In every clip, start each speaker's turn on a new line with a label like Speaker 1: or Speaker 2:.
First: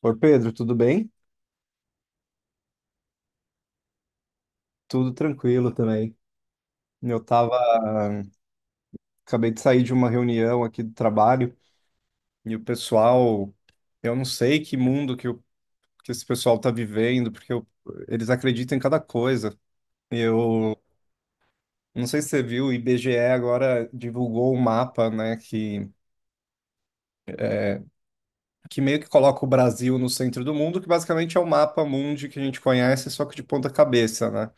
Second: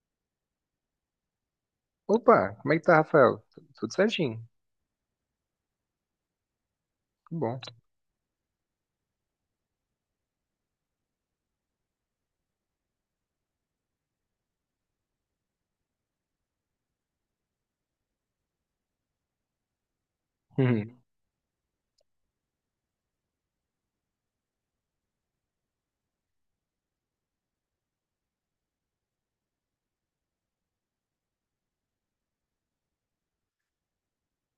Speaker 1: Ô Pedro, tudo bem?
Speaker 2: Opa, como é que tá, Rafael? Tudo certinho.
Speaker 1: Tudo tranquilo também. Eu
Speaker 2: Tudo
Speaker 1: tava,
Speaker 2: bom.
Speaker 1: Acabei de sair de uma reunião aqui do trabalho e o pessoal, eu não sei que mundo que esse pessoal tá vivendo, eles acreditam em cada coisa. Eu
Speaker 2: Uhum,
Speaker 1: não sei se você viu, o IBGE agora divulgou um mapa, né, que meio que coloca o Brasil no centro do mundo, que basicamente é o mapa mundi que a gente conhece, só que de ponta cabeça, né?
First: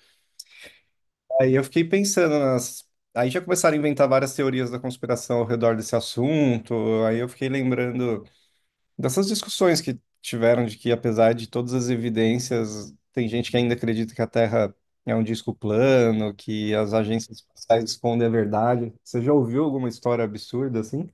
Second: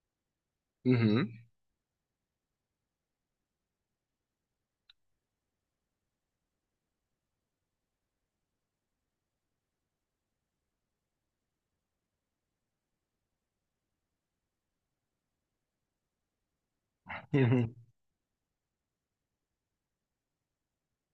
Speaker 2: uhum,
Speaker 1: Aí eu fiquei pensando nas. Aí já começaram a inventar várias teorias da conspiração ao redor desse assunto. Aí eu fiquei lembrando dessas discussões que tiveram de que, apesar de todas as evidências, tem gente que ainda acredita que a Terra é um disco plano, que as agências
Speaker 2: uhum.
Speaker 1: espaciais escondem a verdade. Você já ouviu alguma história absurda assim?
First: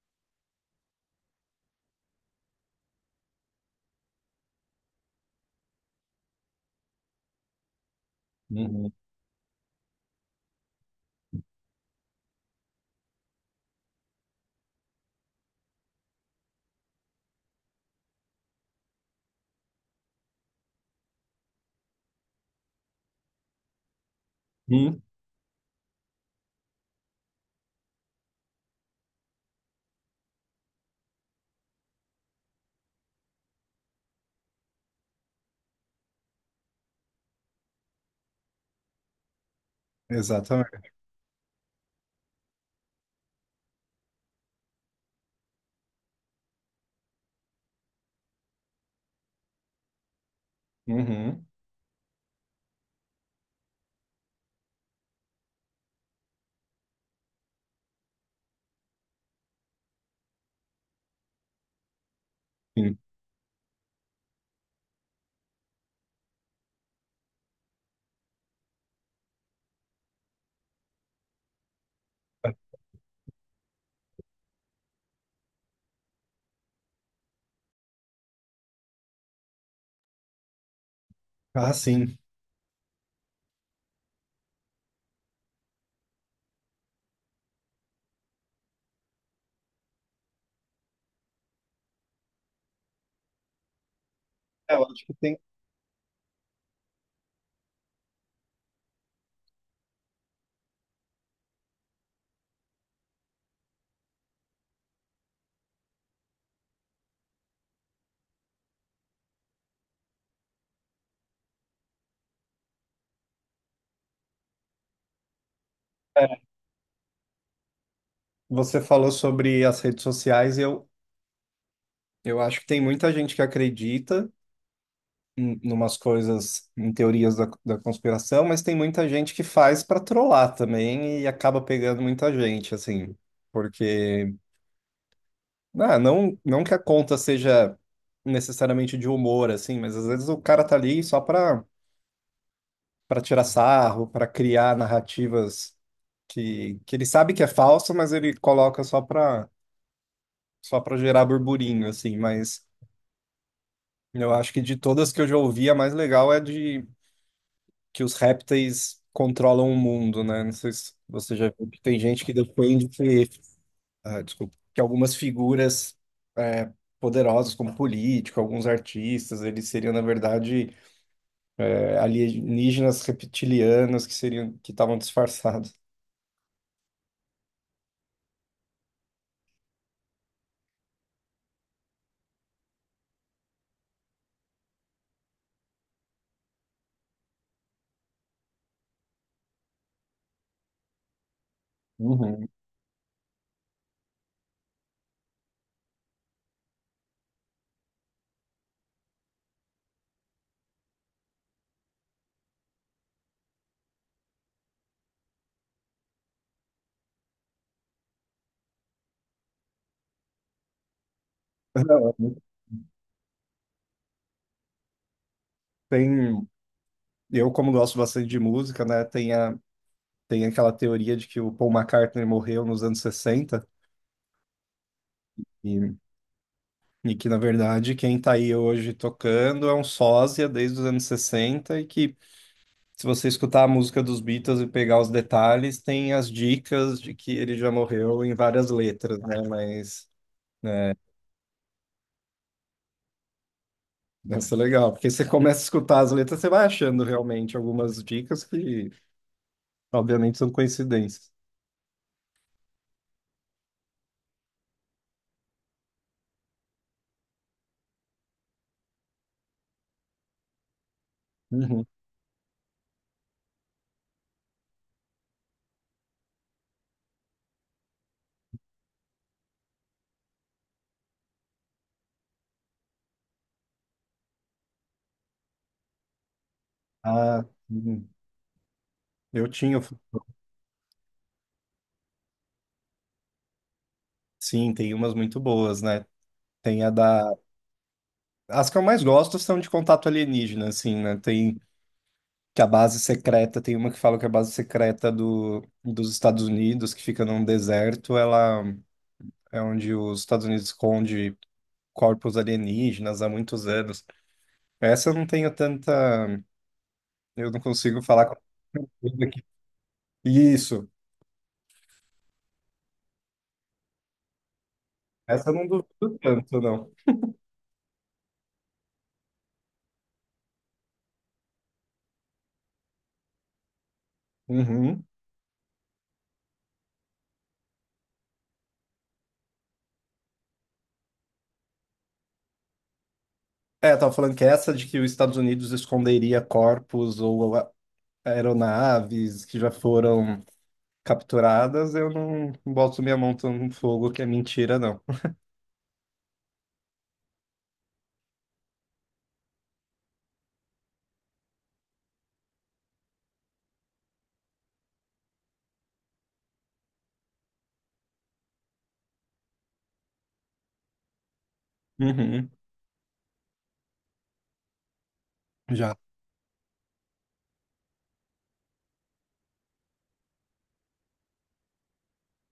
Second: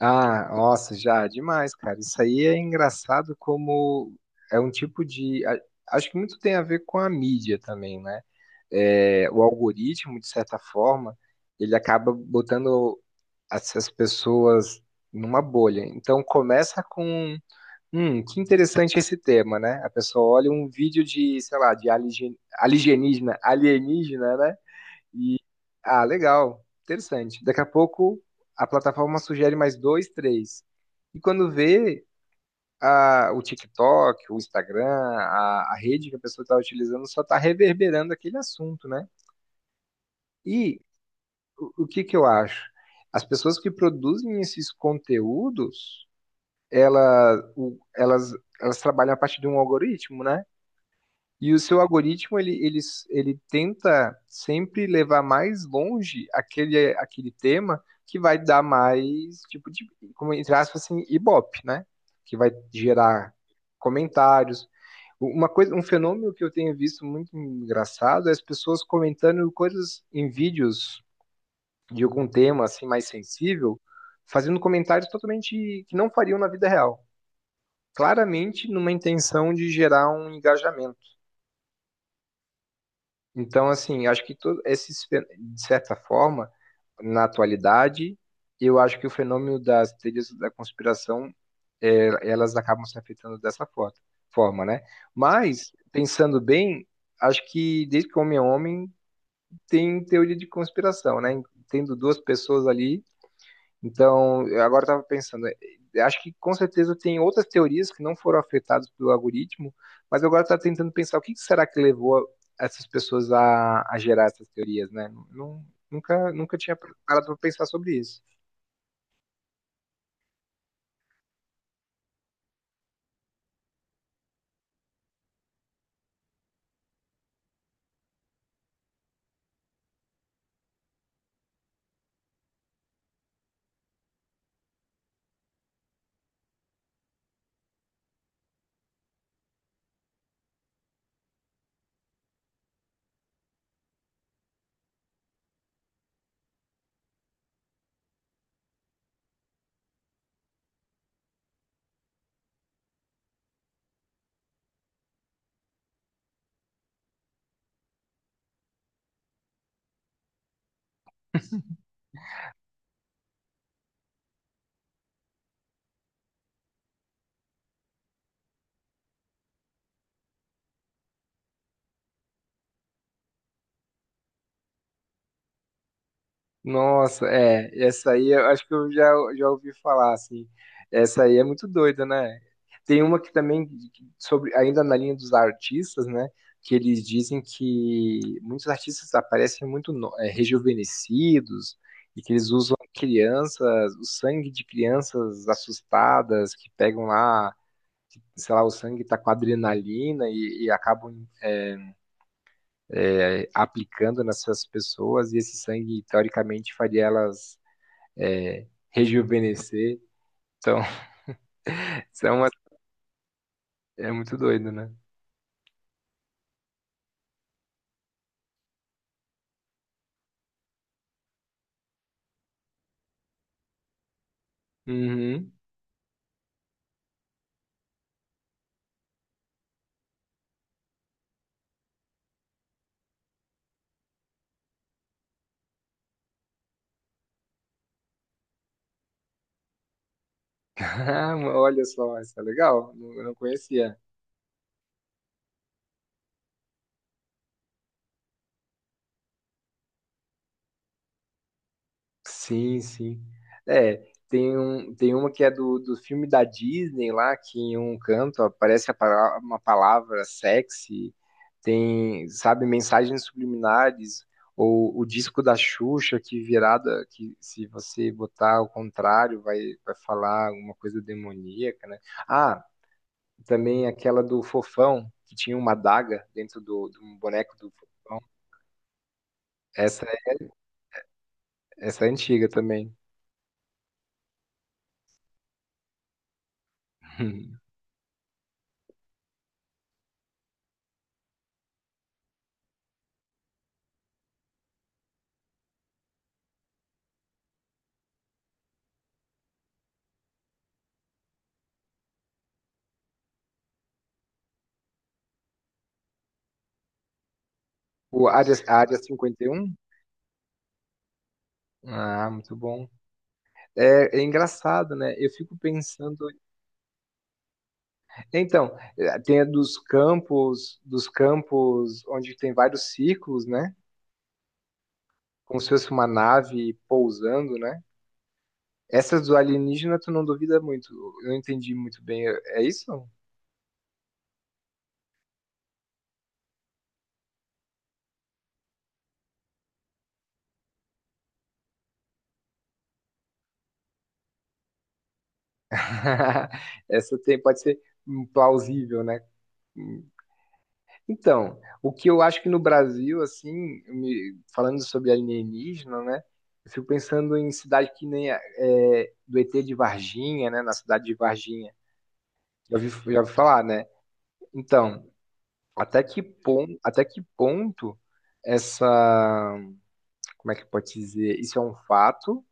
Speaker 2: Ah, nossa, já, demais, cara. Isso aí é engraçado como é um tipo de. a- Acho que muito tem a ver com a mídia também, né?
Speaker 1: Uhum.
Speaker 2: É, o algoritmo, de certa forma, ele acaba botando essas pessoas numa bolha. Então começa com, que interessante esse tema, né? A pessoa olha um vídeo de, sei lá, de alienígena, alienígena, né?
Speaker 1: Hum,
Speaker 2: E, ah, legal. Interessante. Daqui a pouco a plataforma sugere mais dois, três. E quando vê o TikTok, o Instagram, a rede que a pessoa está utilizando só está reverberando aquele assunto, né? E
Speaker 1: Exatamente.
Speaker 2: o que que eu acho? As pessoas que produzem esses conteúdos, ela- o- elas, elas trabalham a partir de um algoritmo, né?
Speaker 1: Uhum.
Speaker 2: E o seu algoritmo, ele tenta sempre levar mais longe aquele tema que vai dar mais, tipo, de, como entre aspas, assim, ibope, né? Que vai
Speaker 1: Sim.
Speaker 2: gerar comentários. Uma coisa, um fenômeno que eu tenho visto muito engraçado é as pessoas comentando coisas em vídeos de algum tema, assim, mais sensível, fazendo comentários totalmente que não fariam na vida real. Claramente numa intenção de gerar um engajamento.
Speaker 1: Ah, sim.
Speaker 2: Então, assim, acho que todo de certa forma, na atualidade, eu acho que o fenômeno das teorias da conspiração, é, elas acabam se afetando forma,
Speaker 1: É,
Speaker 2: né?
Speaker 1: eu acho que tem.
Speaker 2: Mas, pensando bem, acho que desde que o homem é homem, tem teoria de conspiração, né? Tendo duas pessoas ali então, eu agora estava pensando, acho que com certeza tem outras teorias que não foram afetadas pelo algoritmo, mas eu agora estava tentando pensar o que que será que levou essas pessoas a gerar essas teorias, né? Nunca,
Speaker 1: é,
Speaker 2: nunca tinha parado para pensar sobre isso.
Speaker 1: Você falou sobre as redes sociais e eu acho que tem muita gente que acredita em umas coisas, em teorias da conspiração, mas tem muita gente que faz para trollar também e acaba pegando muita gente, assim, porque ah, não que a conta seja necessariamente de humor, assim, mas às vezes o cara tá ali só para para tirar sarro, para criar narrativas que ele sabe que é falso, mas ele coloca só para gerar burburinho, assim, mas eu acho que de todas que eu já ouvi, a mais legal é de que os répteis controlam o mundo, né? Não sei se você já viu que tem gente que defende que, ah, desculpa, que algumas figuras é, poderosas, como político, alguns artistas, eles seriam, na verdade, alienígenas reptilianos que estavam disfarçados.
Speaker 2: Nossa, é, essa aí eu acho que eu já ouvi falar, assim. Essa aí é muito doida, né? Tem uma que também, sobre, ainda na linha dos artistas, né? Que eles dizem que muitos artistas aparecem muito rejuvenescidos e que
Speaker 1: Uhum.
Speaker 2: eles usam crianças, o sangue de crianças assustadas que pegam lá, que, sei lá, o sangue tá com adrenalina e acabam aplicando nessas pessoas e esse sangue, teoricamente, faria elas rejuvenescer. Então, isso é muito doido, né?
Speaker 1: Tem, eu como gosto bastante de música, né? Tem aquela teoria de que o Paul McCartney morreu nos anos 60.
Speaker 2: Uhum.
Speaker 1: E que, na verdade, quem tá aí hoje tocando é um sósia desde os anos 60 e que se você escutar a música dos Beatles e pegar os detalhes, tem as dicas de que ele já morreu em várias letras, né? Mas
Speaker 2: Ah, olha só, isso é legal. Eu não conhecia.
Speaker 1: isso é legal, porque você começa a escutar as letras, você vai achando realmente algumas dicas que, obviamente, são coincidências.
Speaker 2: Sim, sim. É, tem uma que é do, filme da Disney lá, que em um canto aparece a uma palavra sexy,
Speaker 1: Uhum.
Speaker 2: tem, sabe, mensagens subliminares, ou o disco da Xuxa que virada, que se você botar ao contrário vai falar alguma coisa demoníaca, né? Ah, também aquela do Fofão, que tinha uma adaga dentro do
Speaker 1: Ah,
Speaker 2: boneco do
Speaker 1: uhum.
Speaker 2: Fofão.
Speaker 1: eu tinha,
Speaker 2: Essa, é- essa é antiga também.
Speaker 1: sim, tem umas muito boas, né? Tem a da. As que eu mais gosto são de contato alienígena, assim, né? Tem Que a base secreta, tem uma que fala que a base secreta dos Estados Unidos, que fica num deserto, ela é onde os Estados Unidos esconde corpos alienígenas há muitos anos. Essa eu não tenho tanta, Eu não consigo falar
Speaker 2: O
Speaker 1: com
Speaker 2: Área, a Área
Speaker 1: tudo aqui.
Speaker 2: 51.
Speaker 1: Isso,
Speaker 2: Ah, muito bom. É engraçado, né? Eu
Speaker 1: essa eu
Speaker 2: fico
Speaker 1: não
Speaker 2: pensando.
Speaker 1: duvido tanto, não.
Speaker 2: Então, tem a dos campos onde tem vários círculos, né?
Speaker 1: Uhum.
Speaker 2: Como se fosse uma nave pousando, né? Essas do alienígena, tu não duvida muito. Eu não entendi muito bem. É isso?
Speaker 1: É, eu tava falando que essa de que os Estados Unidos esconderia corpos aeronaves que já foram capturadas, eu não boto minha mão tão no fogo que é mentira, não.
Speaker 2: Essa tem, pode ser plausível, né? Então, o que eu acho que no Brasil, assim, falando sobre alienígena, né? Eu fico pensando em cidade que nem do ET de Varginha, né? Na cidade de Varginha.
Speaker 1: Uhum.
Speaker 2: Já ouvi falar, né? Então,
Speaker 1: Já.
Speaker 2: até que ponto, essa, como é que pode dizer? Isso é um fato?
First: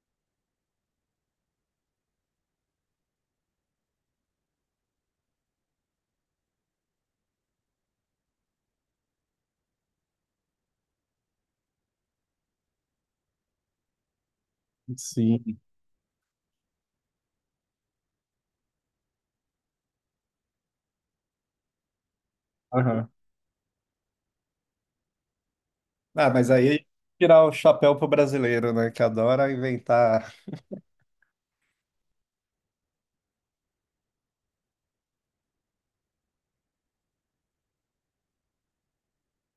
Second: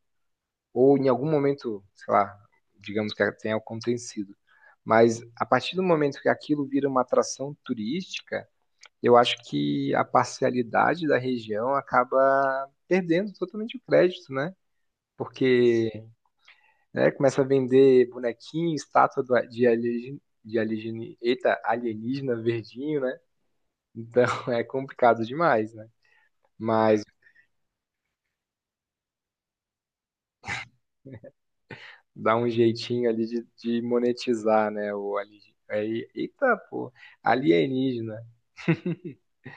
Speaker 2: Ou em algum momento, sei lá, digamos que tenha acontecido. Mas a partir do momento que aquilo vira uma atração turística, eu acho que a parcialidade da região acaba perdendo totalmente o crédito, né?
Speaker 1: Sim.
Speaker 2: Porque né, começa a vender bonequinho, estátua de alienígena, eita, alienígena verdinho,
Speaker 1: Aham.
Speaker 2: né? Então é complicado demais, né?
Speaker 1: Ah, mas aí é
Speaker 2: Mas
Speaker 1: tirar o chapéu pro brasileiro, né? Que adora inventar.
Speaker 2: dá um jeitinho ali de monetizar, né? O alienígena. Eita, pô, alienígena.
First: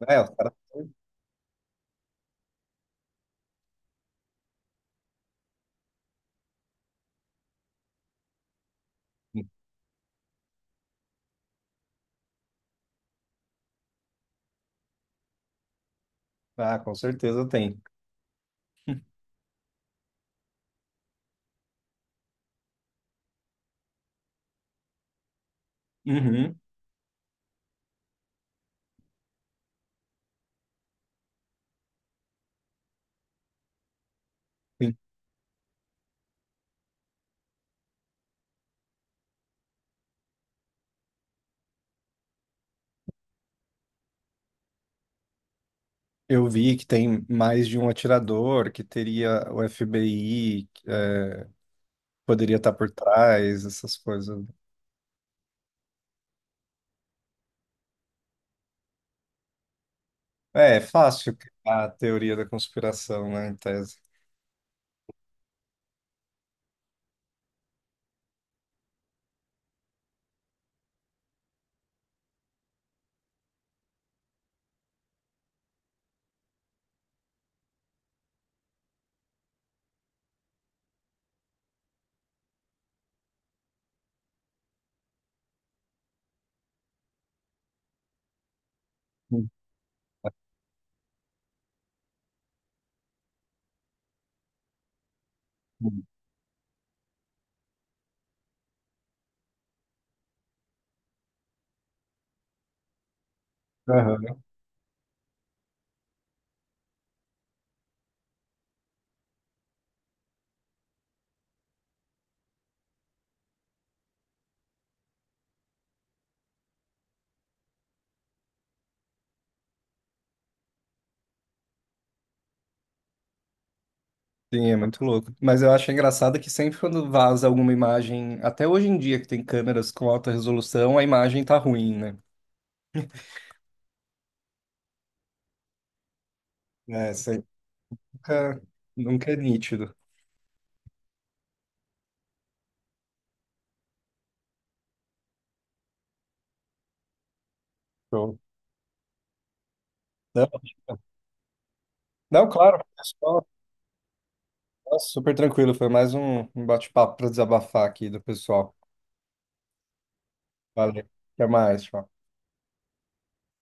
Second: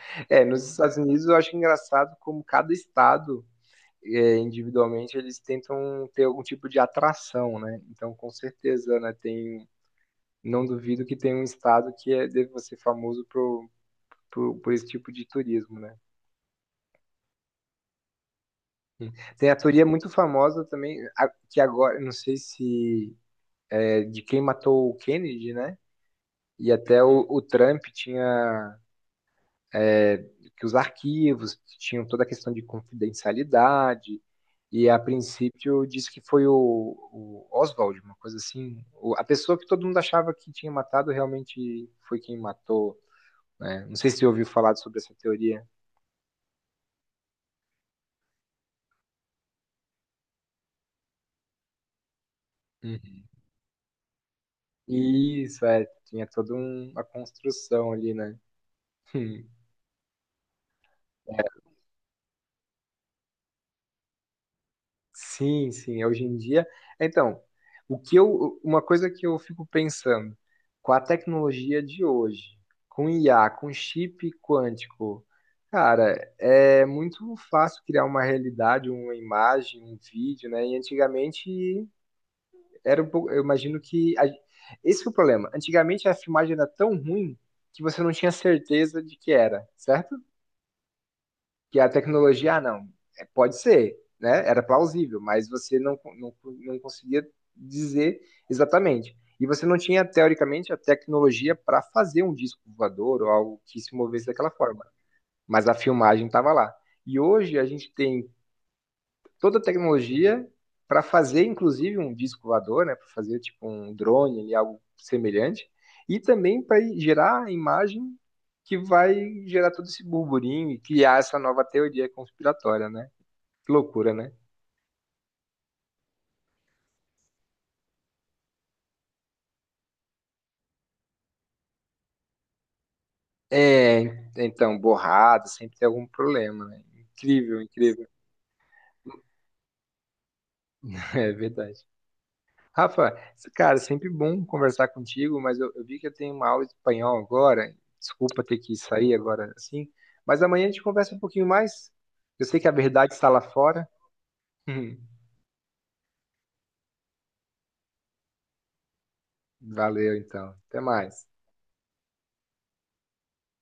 Speaker 1: É, os
Speaker 2: É,
Speaker 1: caras.
Speaker 2: nos Estados Unidos eu acho engraçado como cada estado é, individualmente, eles tentam ter algum tipo de atração, né? Então, com certeza, né? Tem, não duvido que tem um estado que é, deve ser famoso por, por esse tipo de turismo, né?
Speaker 1: Ah, com certeza tem.
Speaker 2: Tem a teoria muito famosa também, que agora, não sei se é de quem matou o Kennedy, né?
Speaker 1: Uhum.
Speaker 2: E até o Trump tinha que os arquivos tinham toda a questão de confidencialidade, e
Speaker 1: Sim.
Speaker 2: a princípio disse que foi o Oswald, uma coisa assim. A pessoa que todo mundo achava que tinha matado realmente foi quem matou. Né? Não sei se você ouviu falar sobre essa teoria.
Speaker 1: Eu vi que tem mais de um atirador, que teria o FBI, que poderia estar por
Speaker 2: Uhum.
Speaker 1: trás, essas coisas.
Speaker 2: Isso, é, tinha toda uma construção ali, né?
Speaker 1: É, é fácil criar a teoria da conspiração, né, em tese.
Speaker 2: Sim, sim, é hoje em dia. Então, uma coisa que eu fico pensando, com a tecnologia de hoje, com IA, com chip quântico, cara, é muito fácil criar uma realidade, uma imagem, um vídeo, né? E antigamente era um pouco, eu imagino que esse foi o problema. Antigamente a filmagem era tão ruim que você não tinha certeza de que
Speaker 1: Uhum.
Speaker 2: era, certo? Que a tecnologia, ah, não, é, pode ser, né? Era plausível, mas você não conseguia dizer exatamente. E você não tinha, teoricamente, a tecnologia para fazer um disco voador ou algo que se movesse
Speaker 1: Aham.
Speaker 2: daquela forma. Mas a filmagem estava lá. E hoje a gente tem toda a tecnologia para fazer, inclusive, um disco voador, né? Para fazer tipo um drone ali, algo semelhante, e também para gerar a imagem que vai gerar todo esse burburinho e criar essa nova teoria conspiratória, né? Que loucura, né?
Speaker 1: Sim, é muito louco. Mas eu acho engraçado que sempre quando vaza alguma imagem, até hoje em dia que tem câmeras com alta resolução, a imagem tá ruim, né?
Speaker 2: É, então, borrado, sempre tem algum problema, né?
Speaker 1: É, isso aí
Speaker 2: Incrível, incrível.
Speaker 1: nunca, nunca é nítido.
Speaker 2: É verdade. Rafa, cara, é sempre bom conversar contigo, mas eu vi que eu tenho uma aula de espanhol agora.
Speaker 1: Show.
Speaker 2: Desculpa ter que sair agora assim, mas
Speaker 1: Não,
Speaker 2: amanhã a gente conversa um pouquinho mais. Eu
Speaker 1: não,
Speaker 2: sei que a
Speaker 1: claro,
Speaker 2: verdade está lá
Speaker 1: pessoal,
Speaker 2: fora.
Speaker 1: nossa, super tranquilo. Foi mais um bate-papo para desabafar aqui do pessoal.
Speaker 2: Valeu, então. Até
Speaker 1: Valeu.
Speaker 2: mais.
Speaker 1: Até mais, tchau.